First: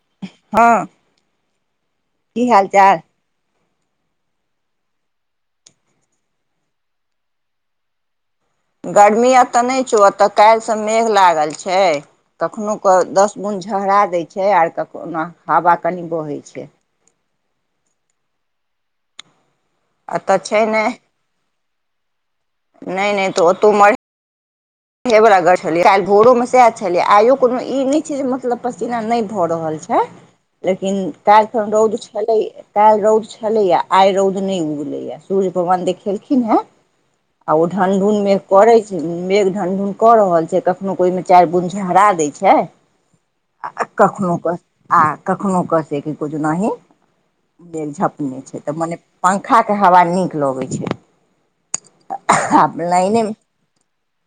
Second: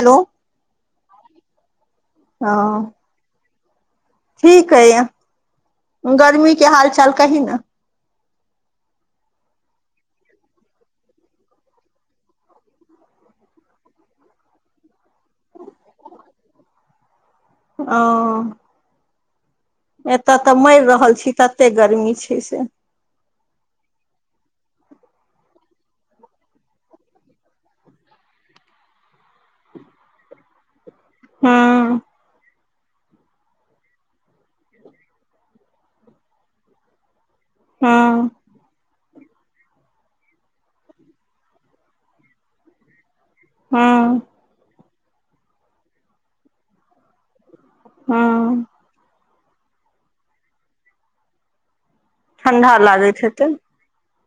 hello हँ [inaudible] की हाल हँ चाल ठीक है गर्मी के हाल चाल कही ने गर्मी एतय नय छौ एतय काल्हिसँ मेघ लागल छै कखनो क दस बुंद झहरा दै छै आर कखनो हवा कनि बहै छै ओ एत एतऽ त छै मरि रहल छी तते गर्मी छै से नय नय त ओतो म रहे वला काल्हि भोरो मे सएह छलिये आइयो कोनो ई नहि छै जे मतलब पसीना नहि भ रहल छै हे लेकिन कैल ख रौद हँ छलै काल्हि रौद छलैयै आइ रौद नहि उगलैए है सूर्य भगवान देखेलखिन हे आ ओ ढनढून हँ मेघ करैत छै मेघ ढानढुन क रहल छै कखनो को ओहिमे चारि बुन झहरा दय छै आ हँ कखनो क आ कखनो क जेओनाहि झपने छै हँ त मने पंखाके हवा नीक लगै छै ठण्डा आव लागैत लाईने हेतै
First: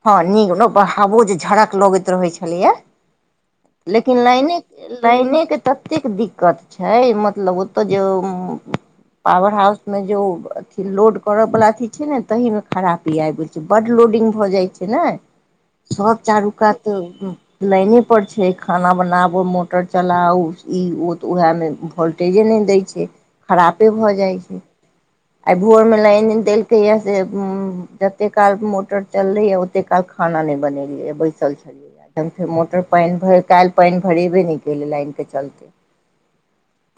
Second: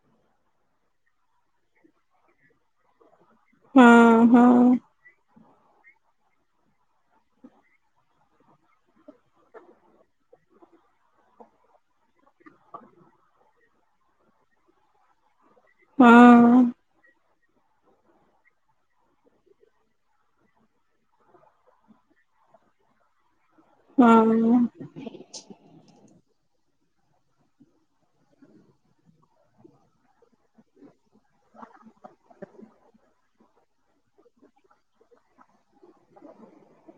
हँ नीक ने ब हाबो जे झड़क लगैत रहै छलैया लेकिन हँ लाइने हँ ज लाइने के ततेक दिक्कत छै मतलब ओत जेउम पावर हाउस में जो अथी लोड करऽ वाला अथी छै ने तही में खरापी आइब गेलैया बड लोडिंग भऽ जाइत छै ने सब चारू हँ कात लाइने पर छै खाना बनाबू मोटर चलाउ ई ओ तउएह मेट टेजे नहि दै छै खरापे भ जाइ छै हँ आई भोर में लाइन देलक यै से उ जते काल मोटर चलले यै ओते काल खाना नहि बनेलियै बैसल छलियै तहन फेर मोटर पानि भरि कैल पानि भरेबे नहि केलै लाइन के चलते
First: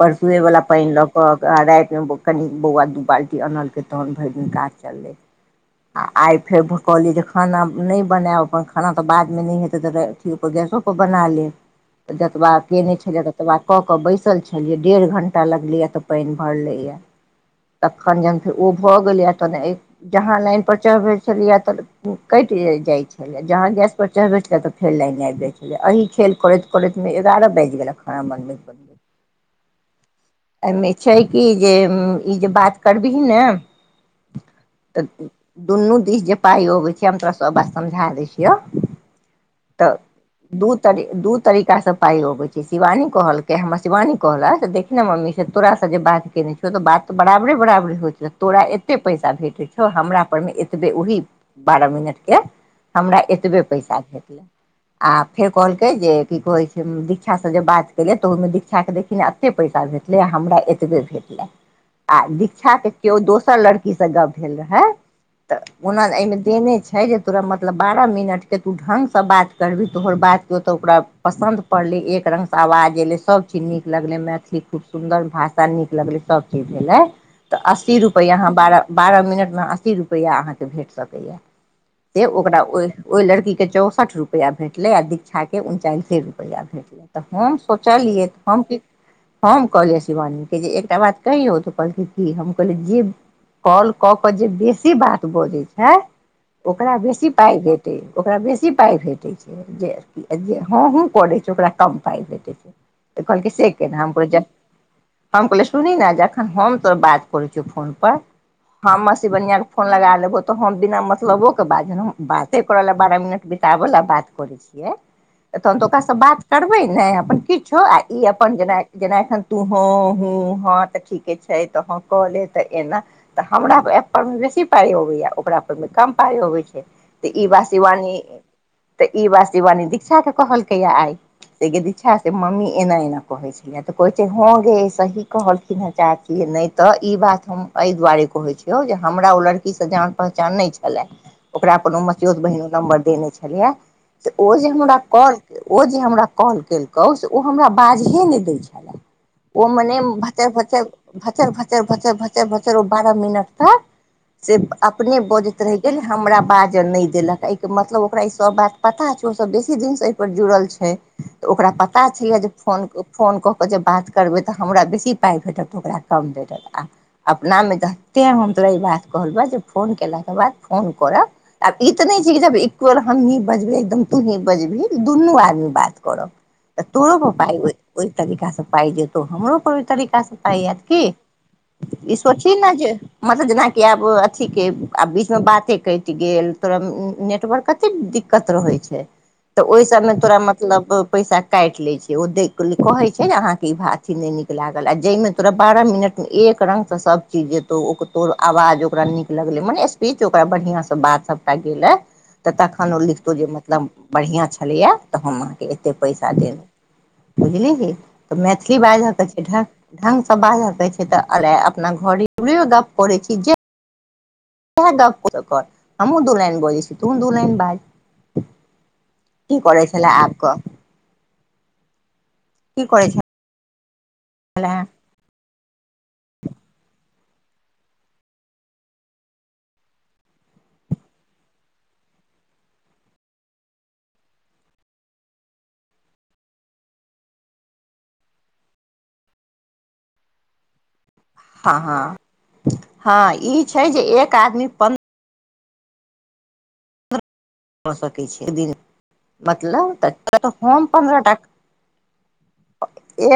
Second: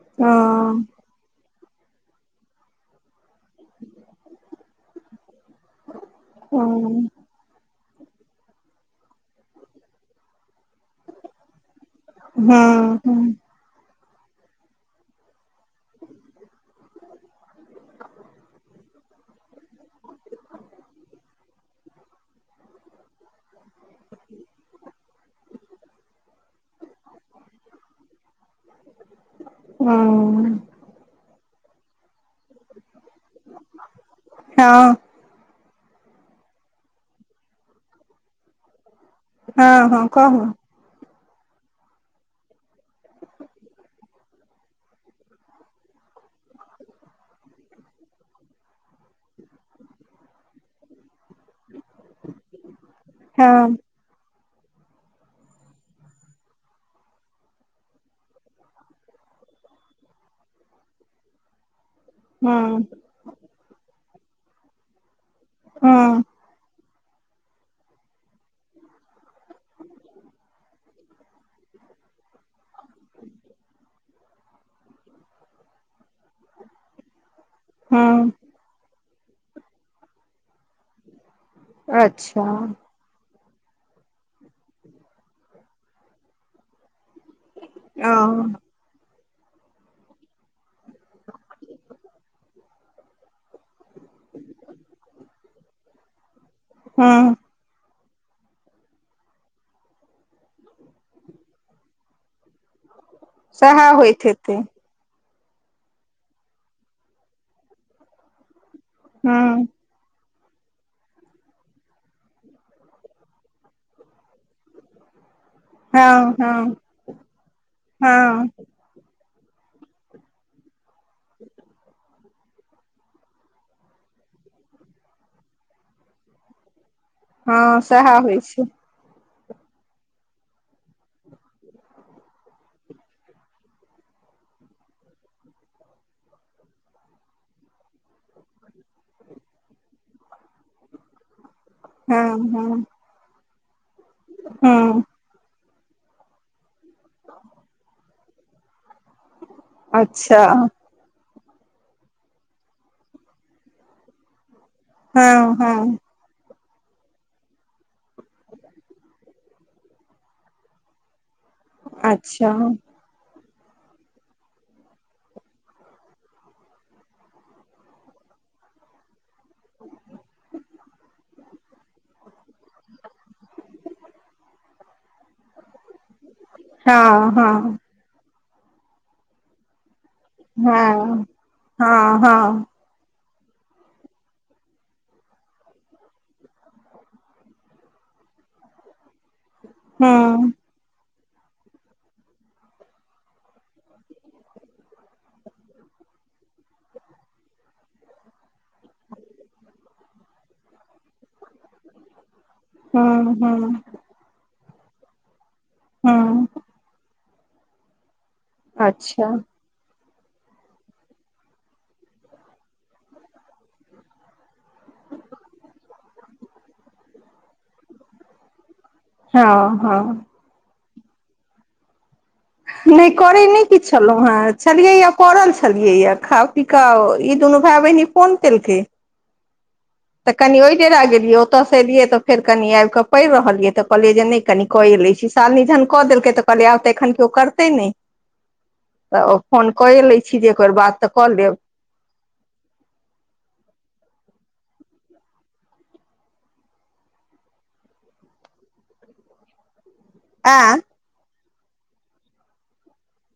परसुए वाला हँ हँ पानि लग राति मे कनी बौआ दू बाल्टी अनल तहन भरि दिन काज चलेआ आइ हँ फेर खाना नहि बनायब अपन खाना तऽ बादमे नहि हेतै तऽ अथीओ गैसो बना लेब जतबा केने छलियै तबा क के बैसल छलियै डेढ़ घंटा आटा लगलैय य तऽ पानि भरलैया तखन जहन फेर ओ भ‌गेलैए तहन जहाँ लाइन पर चढ़बै छलियै त ह कैट जाइ छै जहाँ गैसपर चढ़बैत छलै त फेर लाइन आबि जाइ छलै एहि खेल करैत करैतमे एगारह बाजि गेलक खाना बनबैत बनबै हूं छै कि जे ई जे बात करबिही ने हँ तऽ दुनू दिश जे पाइ अबै छै हम तोरा सभ बात समझा दै छियौ हँ तऽ हँ कहू दू दू तरीकासँ पाइ अबै छै शिवानी कहलकै हमरा शिवानी कहलक से ने मम्मीसँ तोासँ जे बात केयने छियौ त‌बात त बराबरे बराबे होइत छै तोरा एते पैसा भेटैत छौ हमरा पर मे एतबे ओहि बारह मिनटके हमरा एतबे हँ पैसा भेटलै आ फेर कहलकै जे की कहैत छै दीक्षासँ जे बात केलियै तऽ ओहिमे दीक्षाके देखिन न एते पैसा भेटलै हमरा एतबे भेटलै आ दीक्षा हँ के किओ दोसर लड़की स गप्प भेल रहै तऽ ओना हँ एहिमे तेने छै जे तोरा मतलब बारह मिनटके तू ढंगसँ बात करबही तोहर बात केओतऽ ओकरा पसन्द पड़लै एक रङ्गसँ आवाज अयलै सबचीज नीक लगलै मैथिली खूब सुन्दर भाषा नीक लगलै सबचीज भेलै तऽ अस्सी हँ रुपैआ अहाँ बारह बारह मिनटमे अस्सी रुपैआ अ अहाँके भेट सकैए से अच्छा ओकरा ओह ओई लड़कीके चौसठ रुपैआ भेटलै आ दीक्षाके उनचालिसे रुपैआ भेटलै तऽ हम ओ सोचलियै तऽ हम कि हम कहलियै शिवानीे के जे एकटा बात कहौ तो कहलकै की हम कहलियै जे कॉल कऽ क जे बेसी बात बजै छै ओकरा बेसी हँ पाई भेटे ओकरा बेसी पाय भेटै छै जे जे हँ हु करे छै ओकरा कम पाइ भेटै छै तऽ कहलकै से सएह केना हम होइत प जा हेतै हम कहलिय सुनी ने जखन हम तो बात करै छौ फोन पर हम सि बनिआ हँ फोन लगा लेब तऽ ह बिना म मतलबो के बात बाते करै लए बारह मिनट बिताबै ला बात करै छियै अखन तऽ ओकरासँ हँ बात हँ करबै नै अपन किछु आ ई हँ अपन जेना जेना एखन तू हँ हूँ हँ तऽ ठीके छै तऽ ह कऽ ले तऽ एना तऽ हमरा ए पर मे बेसी पाइ अबैया ओकरा पर मे कम पाय अब छै इ त ई हँ सएह सिवानी होइ छै तऽ ई वासी वानी दीक्षा के कहलकै या आइ से दीक्षा से मम्मी एना एना कहे छै कि तऽ कहै छै हँ गे सही कहलखिन हँ चाची नहि तऽ ई बात हम ए दुआरे कहे छीयौ जे हमरा ओ लड़की स जान पहचान नहि छै छल ओकरा कोनो हँ मचियोत हँ बहिन नम्बर देने छलियै तऽ ओ जे हमरा हँ कल ओ जे हमरा कॉल केलकौ से ओ हमरा बाजहे नहि दै छलए ओ मने अच्छा भचर भर भचर भचर भचर भचर भचर ओ बारह मिनट तक से अपने हँ बोजैत हँ हमरा बाजय नहि देलक एहिके मतलब ओकरा ई सभ बात पता छै ओसभ बेसी दिनसँ एहिपर जुड़ल छै तऽ ओकरा पता छलै अच्छा याजे फोन फोन कऽ कऽ जे बात करबै तऽ हमरा बेसी पाइ भेटत तऽ ओकरा कम भेटत आ अपनामे जतेक हम तोरा ई बात कहलू है जे फोन कयलाके बाद फोन कत आब ई तऽ नहि छै कि जब एक बेर हमही बजबै एकदम तूही बजबही दुनू आदमी बात करब तऽ तोरो पर हँ प पाइ हँ ओहि तरीकासँ पाइ जेतौ हमरोपर ओहि तरीकासँ की हँ ई हँ सोची हँ ने जे मत जेनाकि आब अथी के आ बीचमे बाते कैट गेल तोरा नेटवर्क कतेक दिक्कत रहै छै तऽ ओहि सबमे तोरा हँ मतलब पैसा काटि लै छै ओ कहै छै ने अहाँके ई भा अथी नै नीक लागल आ जाहिमे तोरा बारह मिनट मे एक रंग से सब चीज जेतौ तोहर आवाज ओकरा नीक लगलै मने सीच ओकरा बढ़िआ स बात सबटा गेलै तऽ तखन ओ हँ लिखतो जे हँ मतलब बढ़िआँ छलैए तऽ हम अहाँके एतेक पैसा हँ देब बुझलिही तऽ मैथिली अच्छा बाजऽके छै ढ ढंग स बाज दै छै त अ अपना घरो द करे छी जे हमू दू लान बजै छी तु दू लइन बाज की हँ करै हँ छलै आब कह की करै नहि करय नहीं की छलहु है छले छलियौ या पड़ल छलियै या खा पी क ई दुनू भाई बहिन फोन केलकै [inaudible] [inaudible] तऽ कनि ओहि डेरा गेलियै ओतऽसँ एलियै तऽ फेर कनि आबि कऽ पैर रहलियै तऽ कहलियै जे नहि कनि क ए लै छी सालनि जहन क देलकै त कहलियै आब तऽ एखन कयो करतै नहि त फोन क लै छी जे एकर बात त क लेब ह ह हां इ छै जे एक आदमी पं कऽ सकै छी एक दिन मतलब त आँ हम पन्द्रह टा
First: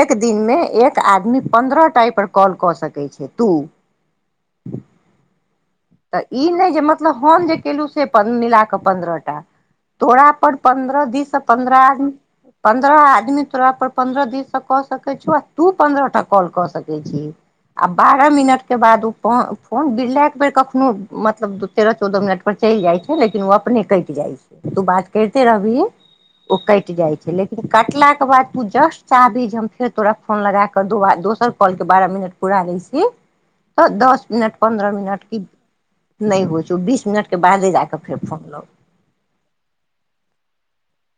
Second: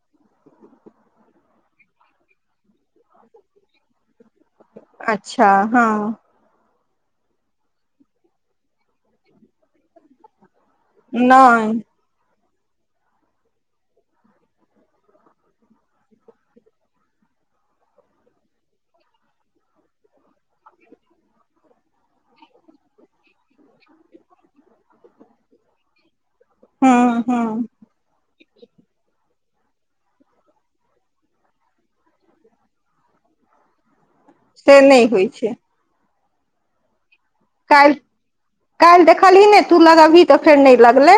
एक दिन मे एक आदमी पन्द्रह टा‌ आय पर कॉल क सकैत छै तू अच्छा हँ तऽ ई नयजे मतलब हम जे केलहुँ से मिला क पन्द्रह टा तोरा पर पन्द्रह दिससँ नहि पन्द्रह आदमी पन्द्रह आदमी तोरा पर पन्द्रह दिससँ क सकैत छै आ तू पन्द्रह टा कॉल क सकैत छी आ बारह मिनट के बाद ओ फोन बिरला एक बेर क खनो मतलब तेरह चौदह मिनट पर चलि जाइ छै लेकिन ओ अपने कटि जाइ छै तू बात करिते रहबिहि ओ कटि जाइ हँ छै लेकिन हँ कटलाक के बाद तू जस्ट चाहभि जे हम फेर तोरा फोन लगाक दो दोसर कॉल के बारह मिनट पूरा लै छी त दस मिनट से पन्द्रह नहि होइ मिनट क छै नहि होइ छौ बीस मिनटके बादे जाक फेर फोन लगय काइल देखलही ने तू लगबही तफेर नहि लगलै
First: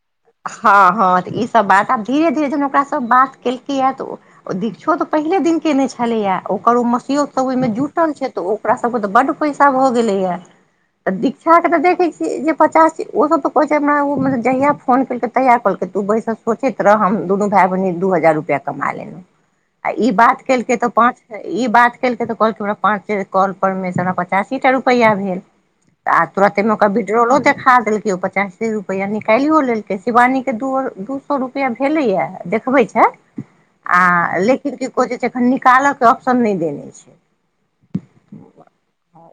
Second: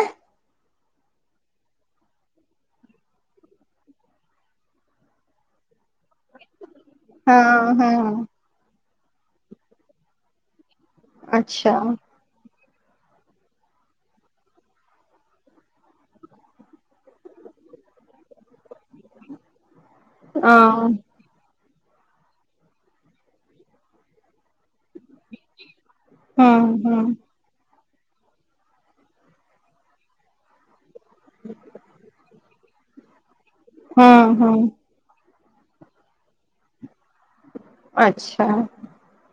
हँ हँ त ईसभ बात आब धीरे धीरे जहन ओकासँ बात केलकै हैं त ओ दीक्षो त पहिले दिन केले छलैयै ओकरो मसियोत सभ ओहिमे हँ जुटल हँ छल त ओकरा सब के त बड पैसा भ गेलै या त‌दीक्षा के अच्छा त देखै छी जे पचास ओ सब त कहै छै हमरा जहिया फोन केलकै तयाह कहलकै तू बैसल सोचैत रह हम दुनू भाई बहिन दू हजार रुपैया कमा लेलहुँ आ ई बात केलकै त हँ पाँच ई बात केलकै त कहलकै पांच कॉल पर मे से हमा प पचासी टा रुपैआ भेल आ हँ तुरंते ओकरा हँ विट्रोलो देखा देलक पचासी रुपआ निकालियो लेलकै शिवानी के दू रूपया दू सौ रुपआ भेलैया देखबै छै आ हँ हँ लेकिन को जे छै एखन निकाल के ऑप्शन नहि देने छै अच्छा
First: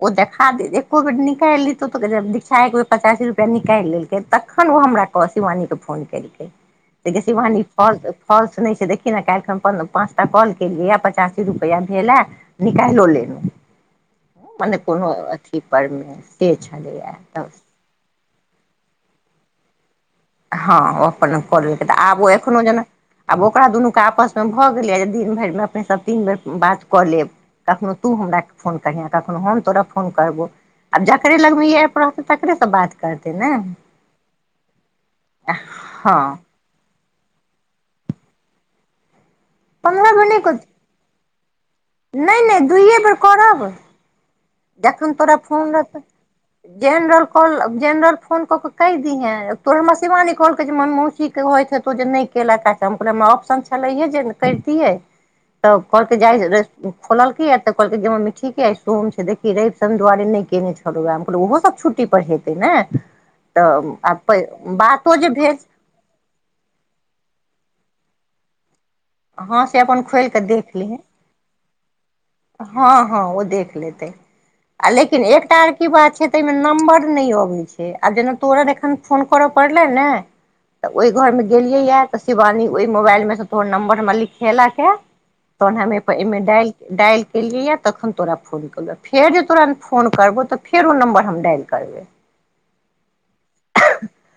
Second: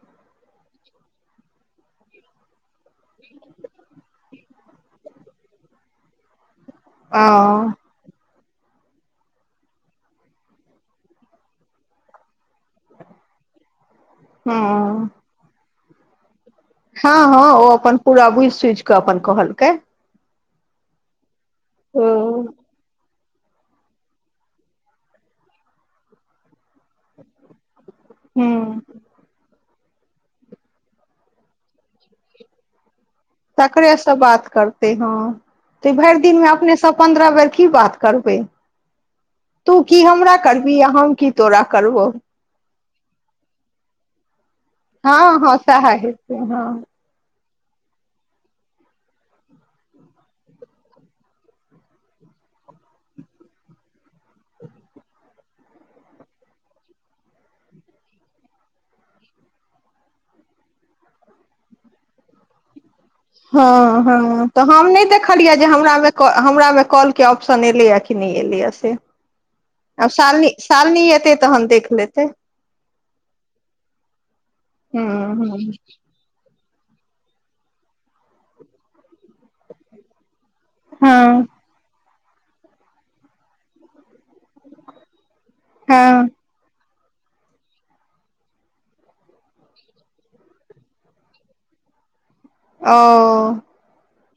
ओ देखा दे एको बेर निकालि लीतौ त दीक्षा एक बेर पचासी रुपैआ निकालि लेलकै तखन ओ हमरा शिवानी के फोन केलकै गे शिवानी ओ फ फॉलस नहि छै देखी ने काल्हि खन पाँच टा कॉल केलियै पचासी रुपैआ भेलैय निकालो लेब मने हँ कोनो अथी पर मे सेछ हँ हँ ओ अपन पूरा बुझि सुझ क अपन कहलकै हँ‌ओ अपनो करके त आब ओ हूँ एखनो जेना आब ओकरा दुनूके आपसमे भ गेलैए जे दिन भरिमे अपने सभ तीन बेर बात क‌लेब कखनो तू हमरा फोन कहिह कानों हम तोरा फोन करबो आब जकरे लग मे इ एप रहतै तारे से बात करतै ने तकरे से बात करते हं त भरि हँ दिन मे अपने सब पंद्रह बेर की बात करबै पन्द्रह बेर नहि क की तोरा करबो नहि नहि दुूइए बेर करब देखन तोरा हँ हँ फोन सएह रहत हेतै हँ जेहेन कॉल जेनरल फोन कऽ कऽ कहि दीहे तोहर हमर सिवानी कहलकै जे म मौसी कहइ हेतौ जे नहि केलक त हम कहल ऑप्शन छेलैहे जे करितियै तऽ कल के जाय खोलल क य त कहल कैए जे मम्मी डीके स्टोन छै देख कि रैव शैन दुआरे नहि कयने छलहुँ हम कह ओहोसभ छुट्टी पर हेतै ने तऽ हँ आ हँ त हम नहि बातो देखलियै भेल जे हमरामे क हमरा मे कॉल के ऑप्शन एलैए कि नहि एलैए से हँ से अपन आब खोलि कऽ सालनी देख लिहे सालनी एतै तहन देख लेतै हँ हँ ओ देख लेतै आ हूँ लेकिन एकटा आर की बात छै ताहिमे नम्बर नहि अबैत छै आब जेना तोर एखन फोन करय पड़लै ने तऽ ओहि घर मे हँ हँ गेलियैए तऽ शिवानी ओहि मोबाइल मे सँ तोहर नम्बर हम लिखेलक हे तन हमे हँ ईमे डायल डायल के कलियैए तखन तोरा फोन कलऽ फेर जे तोरा फोन करबौ तऽ फेर ओ नम्बर हम डायल करबै ओ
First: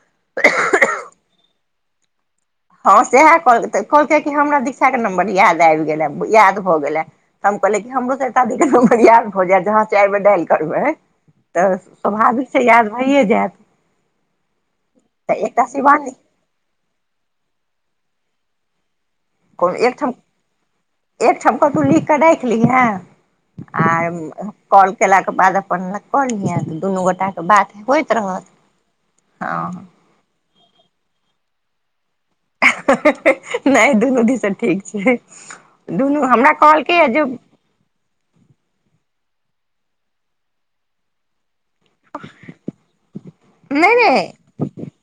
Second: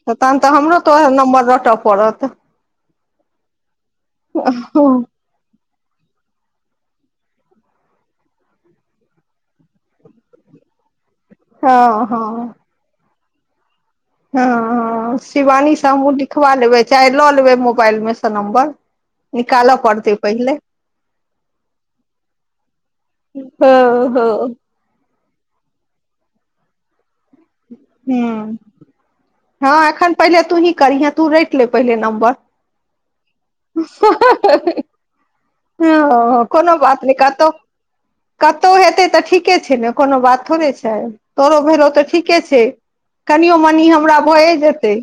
तऽ तहन तऽ हमरो तऽएह नम्बर रोटय पड़त हँ सएह कह कहलकै कि हमरा दीक्षाके हँ नम्बर याद आबि गेलए याद भऽ गेलए त हम कहलक कि हमरो तिक बरियार भऽ जायत जहाँ चारि बेर डायल करबै तऽ हँ स्वभाविक छै याद भइए जायत हँ हँ तऽ एकटा शिवानी से हमहूँ लिखबा लेबै चाहे लऽ लेबै मोबाइल मे सँ नम्बर निकाल कोनो एकठाम पड़तै पहिले एकठाम कतहु लिख कऽ राखि लिहे आ हूँ कॉल कयलाके बाद अपन कहिय दुनू गोटाके बात होइत रहत हँ एखन पहिले तू ही करहीहे तू रेट ले पहिले नम्बर नहि दुनू दिसन ठीक छै दुनू ह हमरा कोनो बात कहलकैए नहि जे कतौ कतहु हेतै तऽ ठीके छै ने कोनो बात थोड़े छै तोरो भेलो ओ तऽ ठीके छै कनि मनी हमरा भए जेतै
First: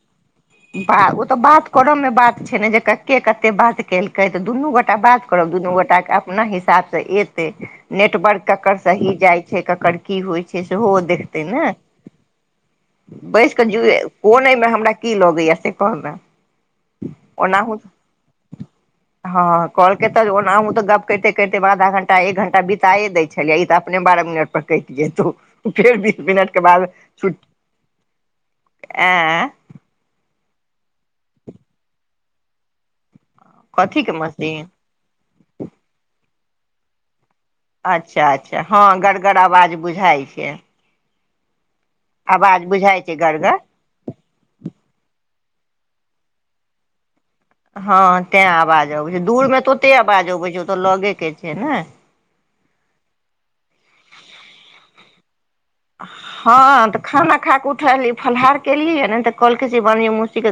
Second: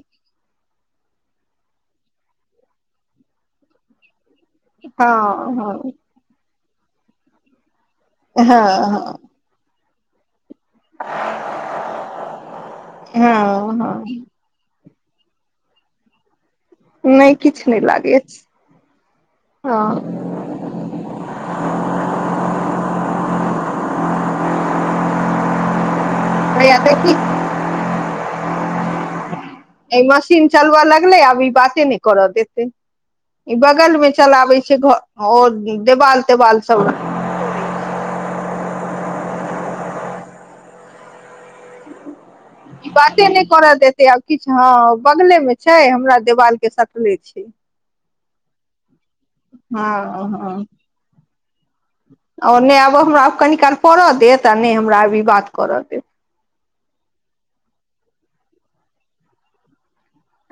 ब ओ तऽ बात करऽ मे बात छै ने जे के कते बात केलकै कहै तऽ दुनू गोटा हँ बात करब दुनू हँ गोटाके अपना हिसाबसँ एतै नेटवर्क ककर सही हँ जाइ छै ककर की होइ छै सेहो देखते ने हँ बैस क हँ ज हँ कोन एहिमे हमरा की लगय यए से कहूं ना नहि ओना किछु नहि लागै छै हँ कलके तऽ ओना तऽ गप करिते करिते आधा घंटा एक घंटा बिताए दै छलियै ई तऽ अपने बारह मिनट परर कटि जेतौ फेर बीस मिनटके हैया बाद देखी छुटी आ ई मशीन चलबाय लागल आब ई बाते नहि करय देतै ई बगल में कथीके चलाबे मशीन छै घ देवाल तवाल सब अच्छा अच्छा हँ गड़गड़ आवाज बुझाइ छै आवाज ई बुझाइ छै बाते नहि गड़गर कर देतै आब किछु हँ बगले मे छै हमरा देवाल के सटले छै हँ तैं आवाज अबै छै दूर मे तऽ ओते हँ आवाज अबै छै ओतऽ लगे के छै ने आ नहि आब हमरा कनि काल पड़ऽ देत आ नहि हमरा आब ई बात कर देत हँ तऽ खाना खा क उठली फलहार केलियै ने तऽ कलकी बन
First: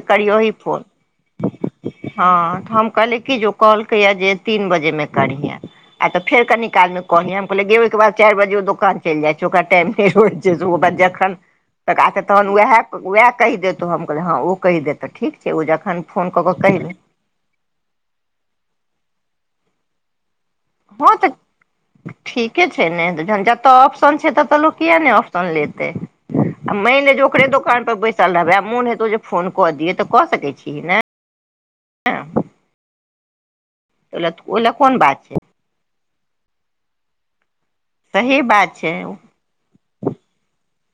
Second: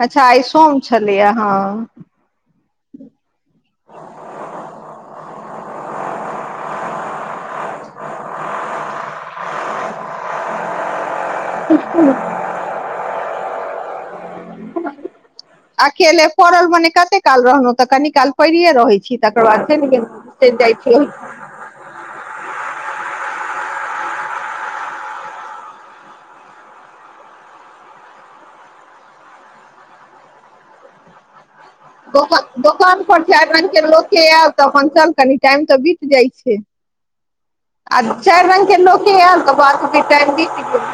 अच्छा आइ करियहि सोम फोन छलैया हँ तऽ हम कहलिय कि जे कॉहलकैया जे तीन बजे मे करीहा आ तऽ फेर काल मे कहलिय हम कहले गे ओहि बाद चारि बजे ओ दोकान चलि जाय छै ओकर टाइम सु जखन तऽ तहन ओएह वएह कहि देतऽ हम कहलियै हँ ओ कहि देत तऽ ठीक छै ओ जखन अकेले फोन कऽ कऽ पड़ल कहि मने देत कते काल रहलहुँ तऽ कनी काल परीये रहैत छी तकर बाद छै ने गेलहुँ चलि जाइ छी हो तऽ ठीके छै ने तऽ जन जतय ऑप्शन छै ततय लोक किए नहि ऑप्शन लेतै आ मानि ले जे ओकरे दोकान पर बैसल रहबै आ मोन हेतौ जे फोन कऽ दिय तऽ कऽ सकैत छी ने ोक दोकान पर चारि रंग के लोक के आयल ओहि तऽ लए चल कोन अपन बात कनि छै टाइम त बीत जाइ छै आ सही चारि रंग बात के छै हूँ लोके आयल [unintelligible] टाइम बीत गेल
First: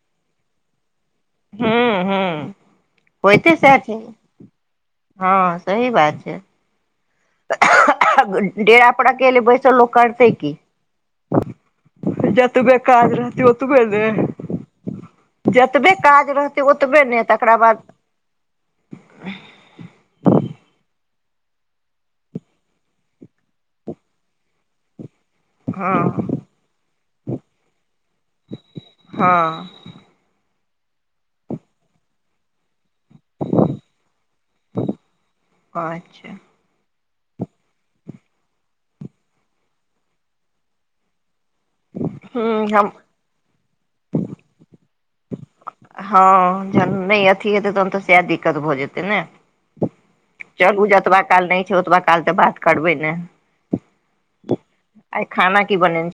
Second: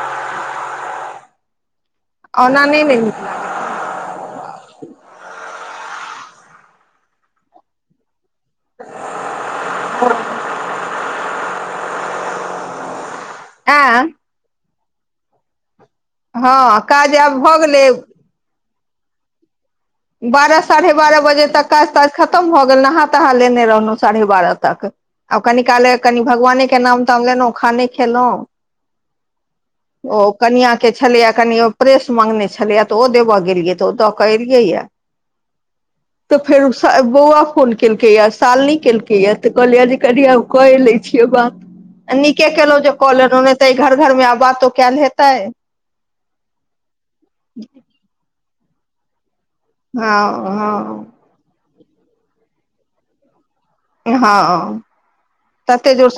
ओना नहि नहि किसे छै हँ सही बात छै डेरा पड़ अकेल बइसल लोको करतै की जतबे काज रहतई ओतबे आँ ने जतबे काज रहतै हँ ओतबे काज ने आब तकरा भऽ गेलै बाद बारह साढ़े बारह बजे तक काज ताज खतम भऽ गेल नहा तहा लेने रहलहुँ साढ़े बारह तक आ कनि काल हँ कनि भगवाने के नाम ताम लेलहुँ खाने खेलहुँ हँ ओ कनिया के छलेया कनि प्रेस मांगने छलेया तऽ ओ देबऽ गेलिये तऽ ओ दऽ के एलिये या अच्छा तऽ फेर बौआ फोन केलकैए सालनी केलकैए तऽ कहलियै जे कहि लै छियै बात नीके हूँ केलहुँ हम जे कए लेलोह ओने तऽ घर घर मे आब बातो कयल हेतै हँ जहन नहि अथी हेतै तहन तऽ सएह दिक्कत भऽ जेतै ने चलू हँ जतबा काल नहि छै ओतबा काल तऽ बात करबै ने हँ हँ आइ खाना की तते जोर बनेने